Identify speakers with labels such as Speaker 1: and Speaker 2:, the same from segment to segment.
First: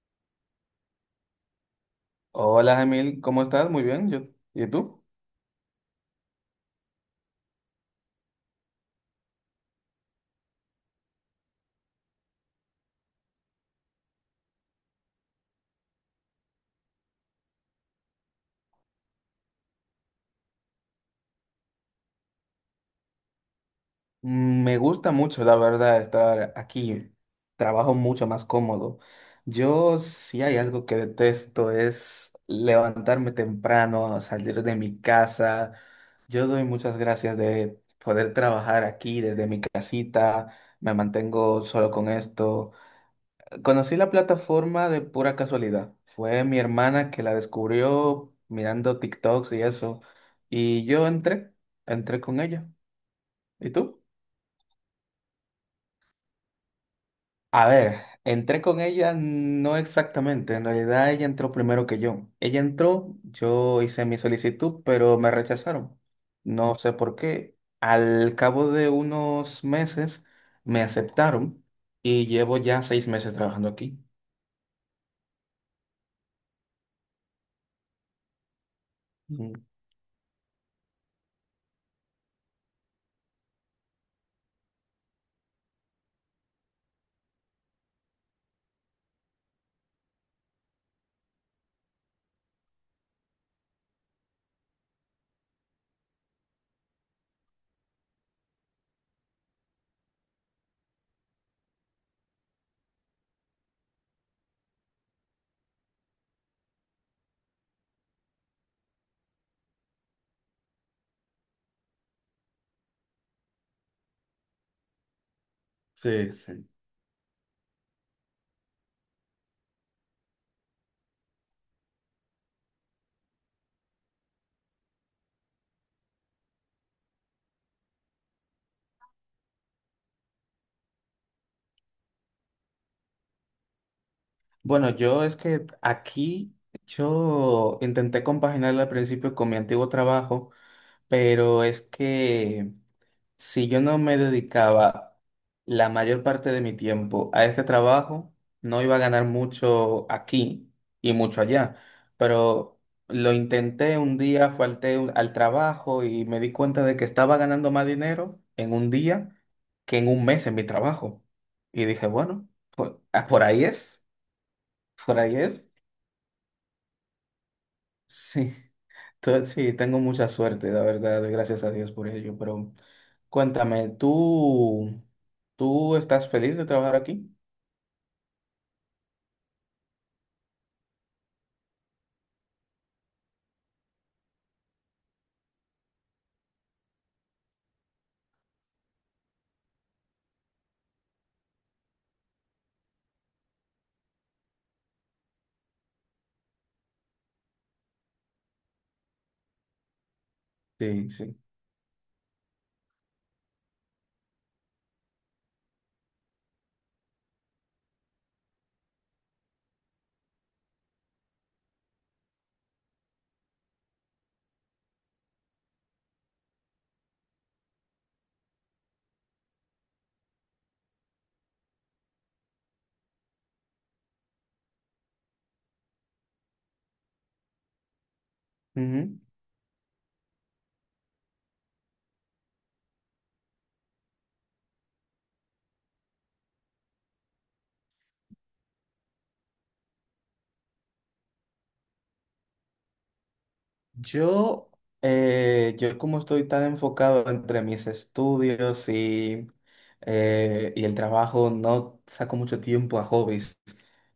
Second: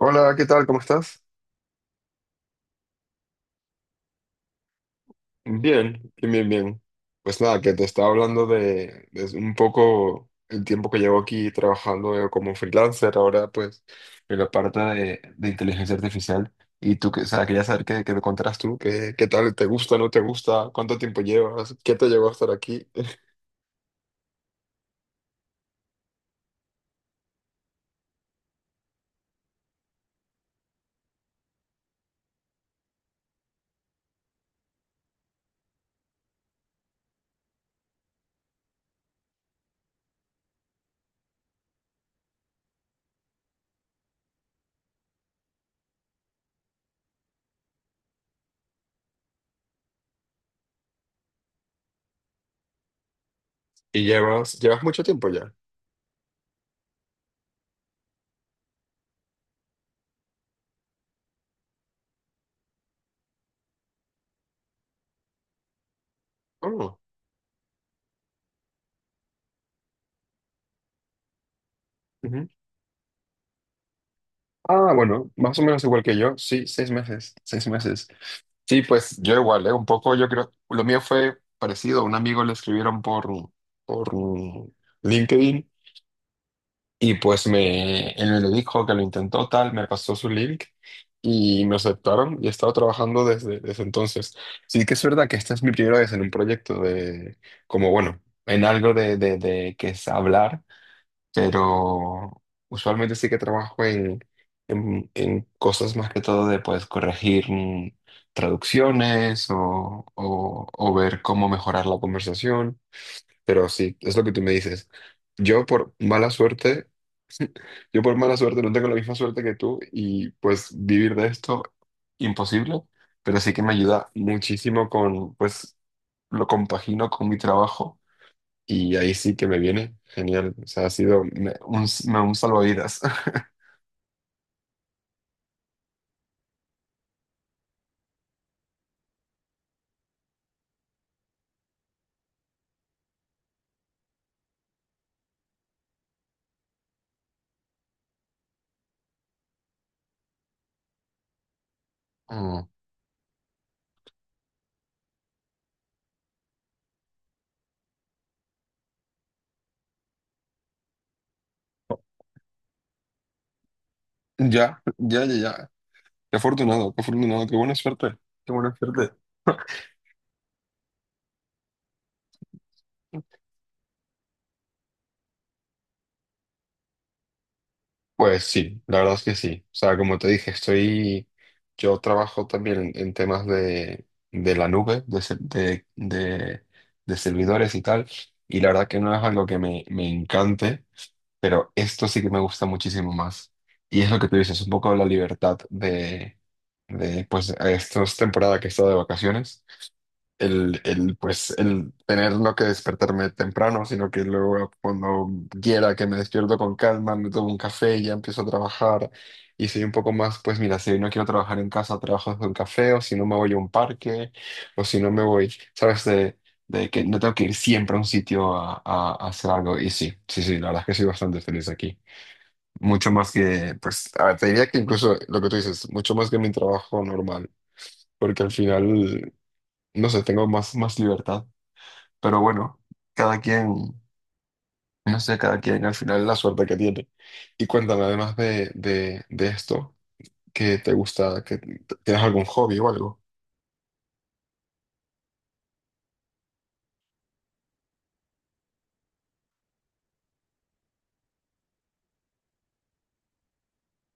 Speaker 1: Hola, ¿qué tal? ¿Cómo estás?
Speaker 2: Hola, Emil, ¿cómo estás? Muy bien, yo. ¿Y tú?
Speaker 1: Bien, bien, bien, bien. Pues nada, que te estaba hablando de un poco el tiempo que llevo aquí trabajando como freelancer, ahora pues en la parte de inteligencia artificial. Y tú, que, o sea, quería saber qué me contarás tú, qué tal, te gusta, no te gusta, cuánto tiempo llevas, qué te llevó a estar aquí.
Speaker 2: Me gusta mucho, la verdad, estar aquí. Trabajo mucho más cómodo. Yo, si hay algo que detesto, es levantarme temprano, salir de mi casa. Yo doy muchas gracias de poder trabajar aquí desde mi casita. Me mantengo solo con esto. Conocí la plataforma de pura casualidad. Fue mi hermana que la descubrió mirando TikToks y eso. Y yo entré con ella. ¿Y tú?
Speaker 1: Y llevas mucho tiempo ya.
Speaker 2: A ver, entré con ella no exactamente. En realidad ella entró primero que yo. Ella entró, yo hice mi solicitud, pero me rechazaron. No sé
Speaker 1: Oh,
Speaker 2: por qué. Al cabo de unos meses me aceptaron y
Speaker 1: ujú.
Speaker 2: llevo ya 6 meses trabajando aquí.
Speaker 1: Ah, bueno, más o menos igual que yo, sí, 6 meses, 6 meses. Sí, pues yo
Speaker 2: Mm.
Speaker 1: igual, ¿eh? Un poco, yo creo, lo mío fue parecido, a un amigo le escribieron por LinkedIn y pues él me lo dijo que lo intentó tal, me pasó su link y me aceptaron y he estado trabajando desde entonces. Sí que es verdad que esta es mi primera vez en un proyecto como bueno, en algo de que es hablar, pero usualmente sí que trabajo en cosas más que todo de pues corregir traducciones o ver cómo mejorar la conversación, pero sí, es lo que tú me dices. Yo por mala
Speaker 2: Sí, sí.
Speaker 1: suerte, yo por mala suerte no tengo la misma suerte que tú y pues vivir de esto imposible, pero sí que me ayuda muchísimo con pues lo compagino con mi trabajo y ahí sí que me viene. Genial. O sea, ha sido un salvavidas.
Speaker 2: Bueno, yo es que aquí yo intenté compaginarlo al principio con mi antiguo trabajo, pero es que si yo no me dedicaba la mayor parte de mi tiempo a este trabajo, no iba a ganar mucho aquí y mucho allá.
Speaker 1: Mm.
Speaker 2: Pero lo intenté un día, falté al trabajo y me di cuenta de que estaba ganando más dinero en un día que en un mes en mi trabajo. Y dije, bueno, por ahí es,
Speaker 1: Ya,
Speaker 2: por
Speaker 1: ya, ya,
Speaker 2: ahí es.
Speaker 1: ya. Qué afortunado, qué afortunado, qué buena suerte. Qué
Speaker 2: Sí,
Speaker 1: buena suerte.
Speaker 2: sí, tengo mucha suerte, la verdad, doy gracias a Dios por ello, pero cuéntame, ¿tú, tú estás feliz de trabajar aquí?
Speaker 1: Pues sí, la verdad es que sí. O sea, como te dije, yo trabajo también en temas de la nube, de, se- de servidores y tal, y la verdad que no es algo que me encante, pero esto sí que me gusta muchísimo más. Y es lo que tú dices, un poco la libertad de pues, esta temporada que he estado de vacaciones el,
Speaker 2: Sí,
Speaker 1: el,
Speaker 2: sí.
Speaker 1: pues, el tener no que despertarme temprano, sino que luego cuando quiera que me despierto con calma, me tomo un café y ya empiezo a trabajar. Y soy un poco más, pues mira, si no quiero trabajar en casa, trabajo desde un café, o si no me voy a un parque, o si no me voy, ¿sabes? De que no tengo que ir siempre a un sitio a, a hacer algo. Y sí, sí, sí, la verdad es que soy bastante feliz aquí. Mucho más que, pues, a ver, te diría que incluso lo que tú dices, mucho más que mi trabajo normal, porque al
Speaker 2: Ujú.
Speaker 1: final, no sé, tengo más libertad. Pero bueno, cada quien, no sé, cada quien al final la suerte que tiene. Y cuéntame, además de esto, ¿qué te gusta? ¿Que tienes algún hobby o algo?
Speaker 2: Yo, yo como estoy tan enfocado entre mis estudios y el trabajo, no saco mucho tiempo a hobbies.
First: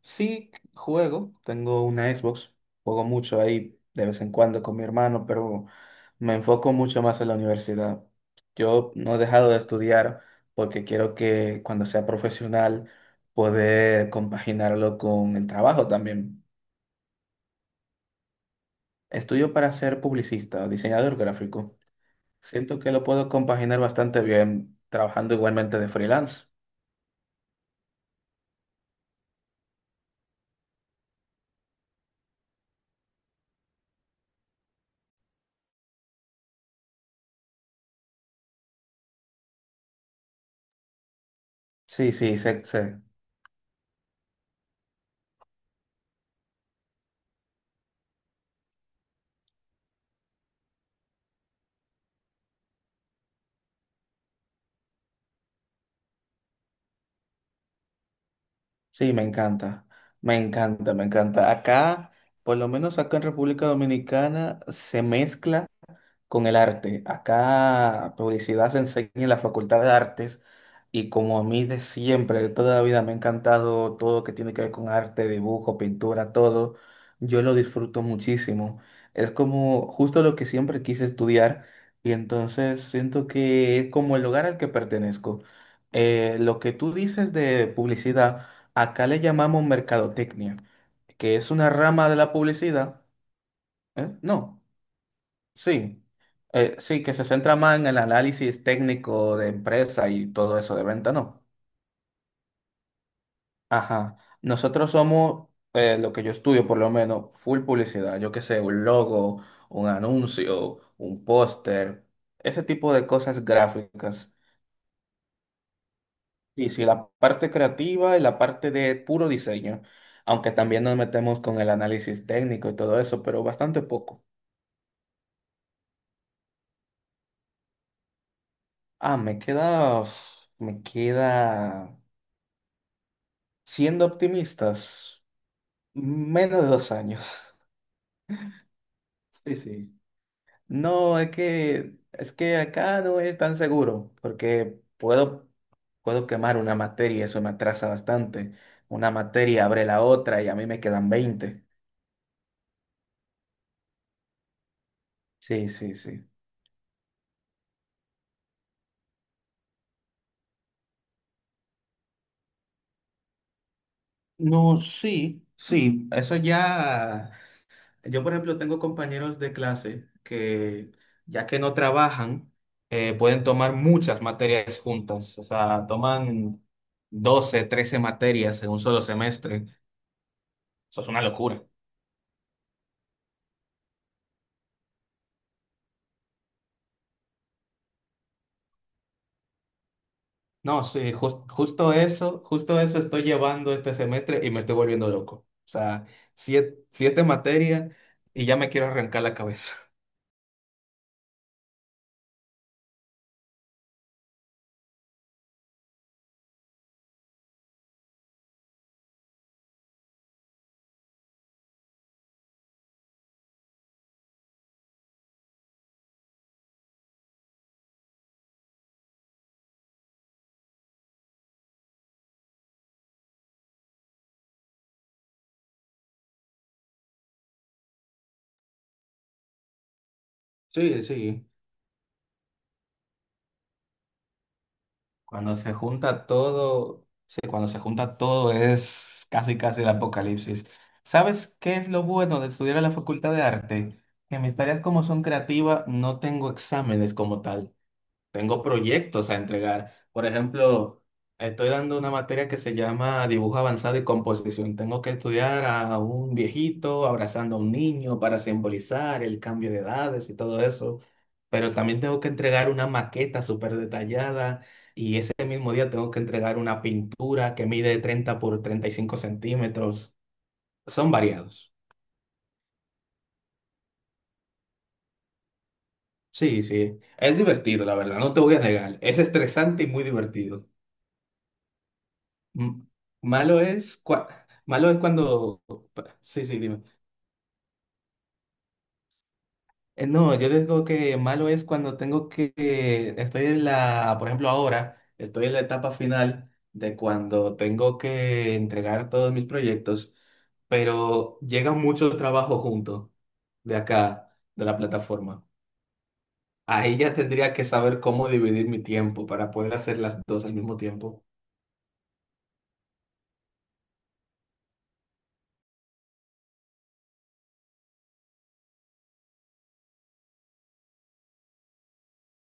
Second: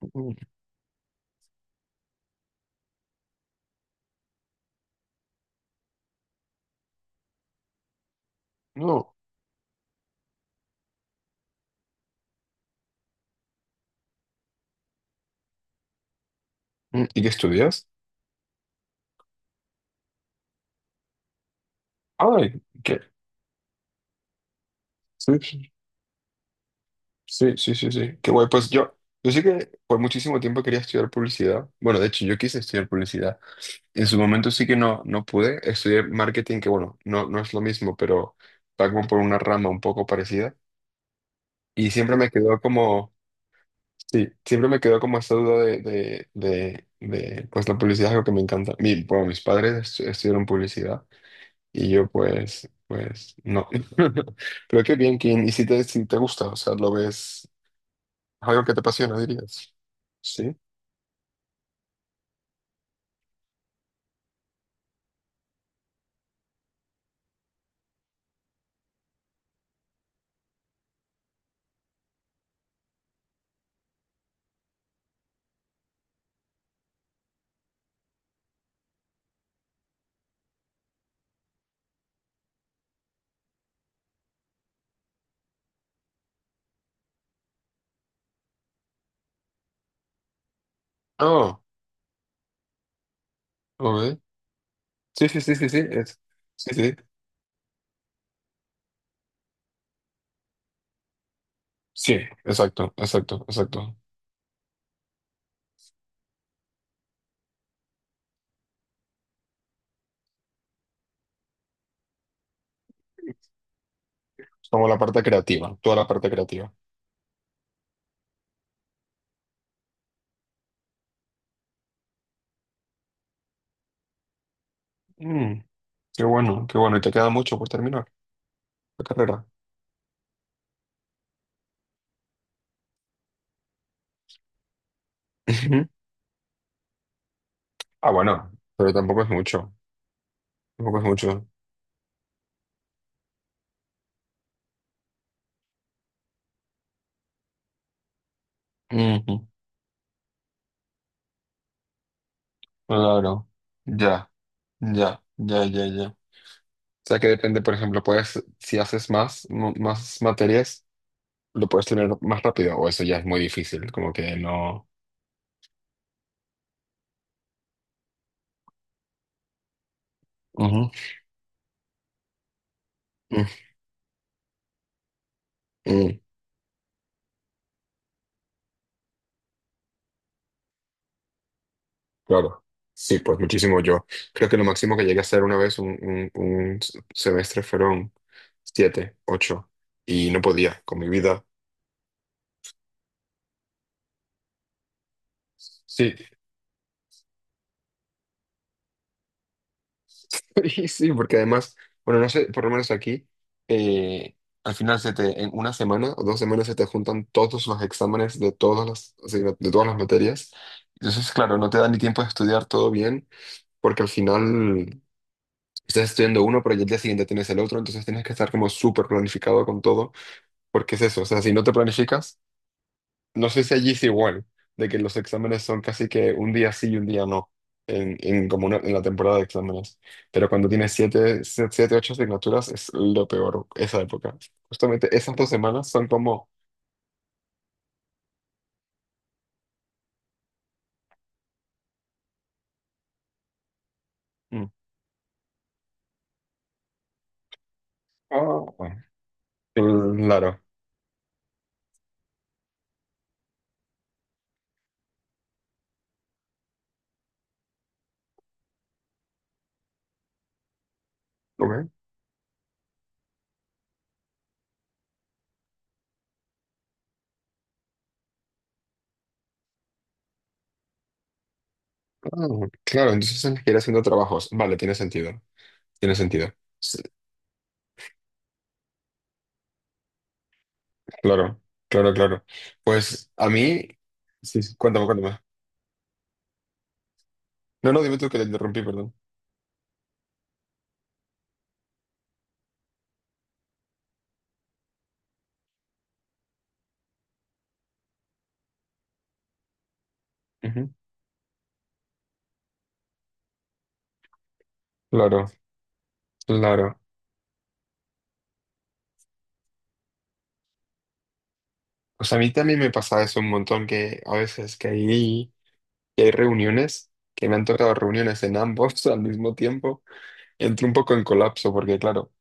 Speaker 1: Mm.
Speaker 2: Sí, juego, tengo una Xbox, juego mucho ahí de vez en cuando con mi hermano, pero me enfoco mucho más en la universidad. Yo
Speaker 1: No.
Speaker 2: no he dejado de estudiar porque quiero que cuando sea profesional poder compaginarlo con el trabajo también.
Speaker 1: ¿Y qué estudias?
Speaker 2: Estudio para ser publicista, diseñador gráfico.
Speaker 1: Ay,
Speaker 2: Siento que
Speaker 1: ¿qué?
Speaker 2: lo puedo compaginar bastante bien
Speaker 1: Sí,
Speaker 2: trabajando
Speaker 1: sí,
Speaker 2: igualmente de freelance.
Speaker 1: sí, sí, sí. Sí. Qué guay. Pues yo sí que por muchísimo tiempo quería estudiar publicidad. Bueno, de hecho, yo quise estudiar publicidad. En su momento sí que no pude. Estudié marketing, que bueno, no es lo mismo, pero va como por una rama un poco parecida. Y
Speaker 2: Sí,
Speaker 1: siempre me
Speaker 2: sí,
Speaker 1: quedó
Speaker 2: sé, sé.
Speaker 1: como. Sí, siempre me quedó como esta duda de, pues la publicidad es algo que me encanta. Bueno, mis padres estudiaron publicidad y yo pues, no. Pero qué bien, Kim. Y si te gusta, o sea, lo ves, es algo que te
Speaker 2: Sí,
Speaker 1: apasiona,
Speaker 2: me
Speaker 1: dirías.
Speaker 2: encanta, me
Speaker 1: Sí.
Speaker 2: encanta, me encanta. Acá, por lo menos acá en República Dominicana, se mezcla con el arte. Acá publicidad se enseña en la Facultad de Artes y como a mí de siempre, de toda la vida me ha encantado todo lo que tiene que ver con arte, dibujo, pintura, todo, yo lo disfruto muchísimo. Es como justo lo que siempre quise estudiar y entonces siento que es como el lugar al que pertenezco. Lo que tú dices de publicidad, acá le llamamos mercadotecnia, que es
Speaker 1: Oh,
Speaker 2: una rama de la publicidad. ¿Eh?
Speaker 1: ok.
Speaker 2: No.
Speaker 1: Sí, sí, sí, sí, sí.
Speaker 2: Sí,
Speaker 1: Sí, sí.
Speaker 2: sí, que se centra más en el análisis técnico de empresa y todo eso de venta, ¿no?
Speaker 1: Sí, exacto, exacto, exacto.
Speaker 2: Ajá. Nosotros somos, lo que yo estudio por lo menos, full publicidad. Yo qué sé, un logo, un anuncio, un póster, ese tipo de cosas gráficas.
Speaker 1: Como la parte creativa, toda la parte
Speaker 2: Y
Speaker 1: creativa.
Speaker 2: sí, la parte creativa y la parte de puro diseño, aunque también nos metemos con el análisis técnico y todo eso, pero bastante poco.
Speaker 1: Mm, Qué bueno, qué bueno. Y te queda mucho por terminar la
Speaker 2: Ah,
Speaker 1: carrera.
Speaker 2: me queda siendo optimistas. Menos de 2 años.
Speaker 1: Ah, bueno, pero tampoco es
Speaker 2: Sí,
Speaker 1: mucho.
Speaker 2: sí.
Speaker 1: Tampoco es
Speaker 2: No,
Speaker 1: mucho.
Speaker 2: es que acá no es tan seguro, porque puedo quemar una materia, eso me atrasa bastante. Una
Speaker 1: Ujú.
Speaker 2: materia abre la otra y a mí me quedan 20.
Speaker 1: Claro. Ya, ya, ya,
Speaker 2: Sí,
Speaker 1: ya,
Speaker 2: sí,
Speaker 1: ya. O
Speaker 2: sí.
Speaker 1: sea que depende, por ejemplo, puedes, si haces más, más materias, lo puedes tener más rápido, o eso ya es muy difícil, como que
Speaker 2: No,
Speaker 1: no.
Speaker 2: sí, sí, eso ya. Yo, por ejemplo, tengo compañeros de clase
Speaker 1: Ujú.
Speaker 2: que, ya que no trabajan, pueden
Speaker 1: Mm,
Speaker 2: tomar muchas materias juntas. O sea,
Speaker 1: mm,
Speaker 2: toman 12, 13 materias en un solo semestre. Eso es una locura.
Speaker 1: claro. Sí, pues muchísimo yo. Creo que lo máximo que llegué a hacer una vez un semestre fueron siete, ocho, y no podía
Speaker 2: No,
Speaker 1: con mi
Speaker 2: sí,
Speaker 1: vida.
Speaker 2: justo eso estoy llevando este semestre y me estoy volviendo loco. O sea,
Speaker 1: Sí.
Speaker 2: siete materias y ya me quiero arrancar la cabeza.
Speaker 1: Sí, sí, porque además, bueno, no sé, por lo menos aquí, eh, al final se te, en una semana o 2 semanas se te juntan todos los exámenes de todas de todas las materias. Entonces, claro, no te da ni tiempo de estudiar todo bien, porque al final estás estudiando uno, pero ya el día siguiente tienes el otro, entonces tienes que estar como súper planificado con todo, porque es eso, o sea, si no te planificas, no sé si allí es igual, de que los exámenes son casi que un día sí y un día no, en la temporada de exámenes. Pero cuando tienes
Speaker 2: Sí, sí.
Speaker 1: siete, ocho asignaturas es lo peor, esa época. Justamente esas dos
Speaker 2: Cuando se
Speaker 1: semanas son
Speaker 2: junta
Speaker 1: como.
Speaker 2: todo, sí, cuando se junta todo es casi, casi el apocalipsis. ¿Sabes qué es lo bueno de estudiar en la Facultad de Arte? Que mis
Speaker 1: Mm.
Speaker 2: tareas como son creativas, no tengo exámenes como tal. Tengo
Speaker 1: Ah, bueno,
Speaker 2: proyectos a entregar. Por
Speaker 1: claro.
Speaker 2: ejemplo, estoy dando una materia que se llama dibujo avanzado y composición. Tengo que estudiar a un viejito abrazando a un niño para simbolizar el cambio de edades y todo eso. Pero
Speaker 1: Ok,
Speaker 2: también tengo que entregar una maqueta súper detallada y ese mismo día tengo que entregar una pintura que mide 30 por 35 centímetros. Son variados.
Speaker 1: ah, claro, entonces tienes que ir haciendo trabajos. Vale, tiene sentido, tiene sentido.
Speaker 2: Sí, sí.
Speaker 1: Sí,
Speaker 2: Es divertido, la verdad. No te voy a negar. Es estresante y muy divertido.
Speaker 1: claro, claro, claro.
Speaker 2: M-
Speaker 1: Pues a
Speaker 2: Malo
Speaker 1: mí.
Speaker 2: es, cua-
Speaker 1: Sí, sí,
Speaker 2: malo es
Speaker 1: cuéntame, cuéntame.
Speaker 2: cuando... Sí, sí, dime.
Speaker 1: No, no, dime tú que te interrumpí, perdón.
Speaker 2: No, yo digo que malo es cuando tengo que... Por ejemplo, ahora, estoy en la etapa final de cuando tengo que entregar todos mis proyectos,
Speaker 1: Ujú.
Speaker 2: pero llega mucho trabajo junto de acá, de la plataforma.
Speaker 1: Claro,
Speaker 2: Ahí
Speaker 1: claro.
Speaker 2: ya tendría que saber cómo dividir mi tiempo para poder hacer las dos al mismo tiempo.
Speaker 1: O sea, a mí también me pasa eso un montón, que a veces que hay, reuniones, que me han tocado reuniones en ambos al mismo tiempo, entro un poco en colapso, porque claro,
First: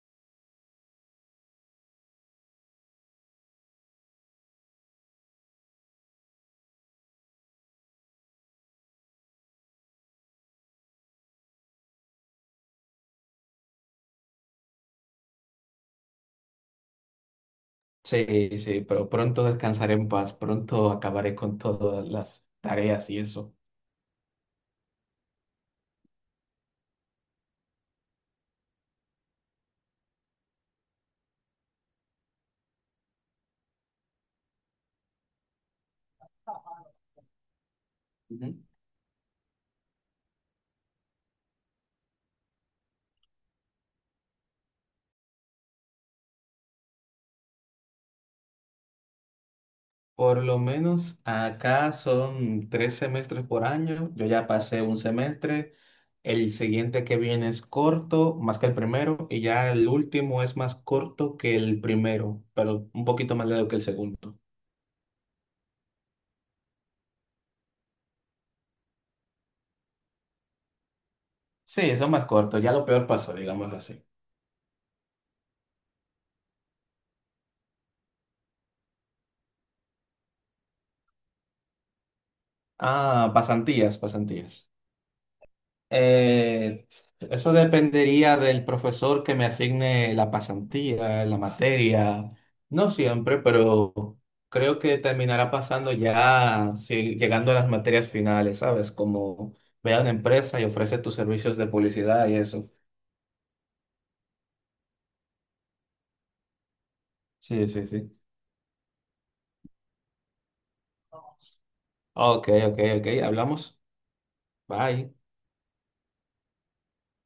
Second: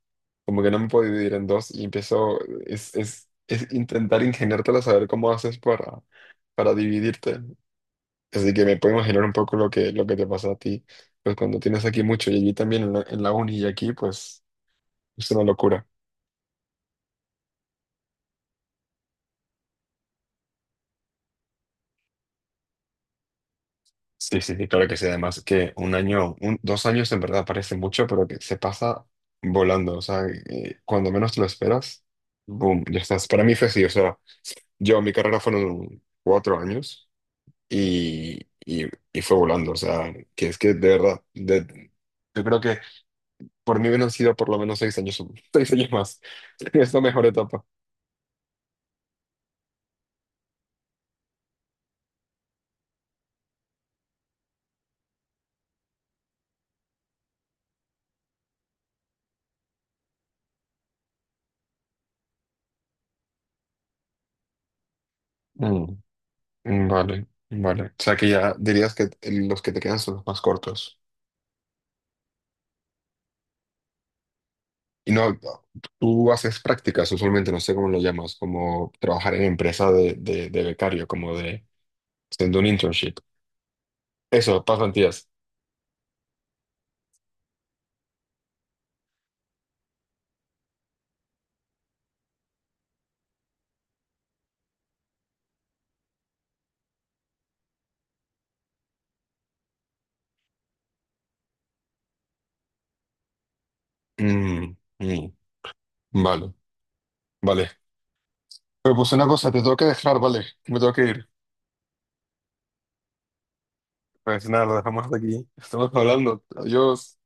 Speaker 1: como que no me puedo dividir en dos y es intentar ingeniártela, saber cómo haces para dividirte. Así que me puedo imaginar un poco lo que te pasa a ti, pues cuando tienes aquí mucho y allí también en la uni y aquí, pues es una locura.
Speaker 2: Sí, sí, pero pronto descansaré en paz, pronto acabaré con todas las tareas y eso.
Speaker 1: Sí, sí, sí, claro que sí. Además que 2 años en verdad parece mucho, pero que se pasa volando. O sea, cuando menos te lo esperas, boom, ya estás. Para mí fue así. O sea, mi carrera fueron 4 años y,
Speaker 2: Ujú.
Speaker 1: y, y fue volando. O sea, que es que de verdad, yo creo que por mí hubieran sido por lo menos 6 años, 6 años más. Es la mejor etapa.
Speaker 2: Por lo menos acá son 3 semestres por año, yo ya pasé un semestre, el siguiente que viene es corto, más que el primero, y ya el último es más corto que el primero, pero un poquito más largo que el segundo.
Speaker 1: Mm, vale, vale. O sea, que ya dirías que los que te quedan son los más cortos.
Speaker 2: Sí, son más cortos, ya lo peor pasó, digámoslo así.
Speaker 1: Y no, tú haces prácticas usualmente, no sé cómo lo llamas, como trabajar en empresa de becario, como de haciendo un internship.
Speaker 2: Ah, pasantías, pasantías.
Speaker 1: Eso, pasan días.
Speaker 2: Eh, Eso dependería del profesor que me asigne la pasantía, la materia. No siempre, pero creo que terminará pasando ya sí, llegando a las materias finales, ¿sabes? Como ve a una empresa y ofrece tus servicios de publicidad y eso.
Speaker 1: Mm, mm, vale,
Speaker 2: Sí,
Speaker 1: vale.
Speaker 2: sí, sí.
Speaker 1: Pero pues una cosa, te tengo que dejar, vale, me tengo que ir.
Speaker 2: Ok, ok, ok. Hablamos.
Speaker 1: Pues nada, lo dejamos
Speaker 2: Bye.
Speaker 1: hasta aquí. Estamos hablando. Adiós.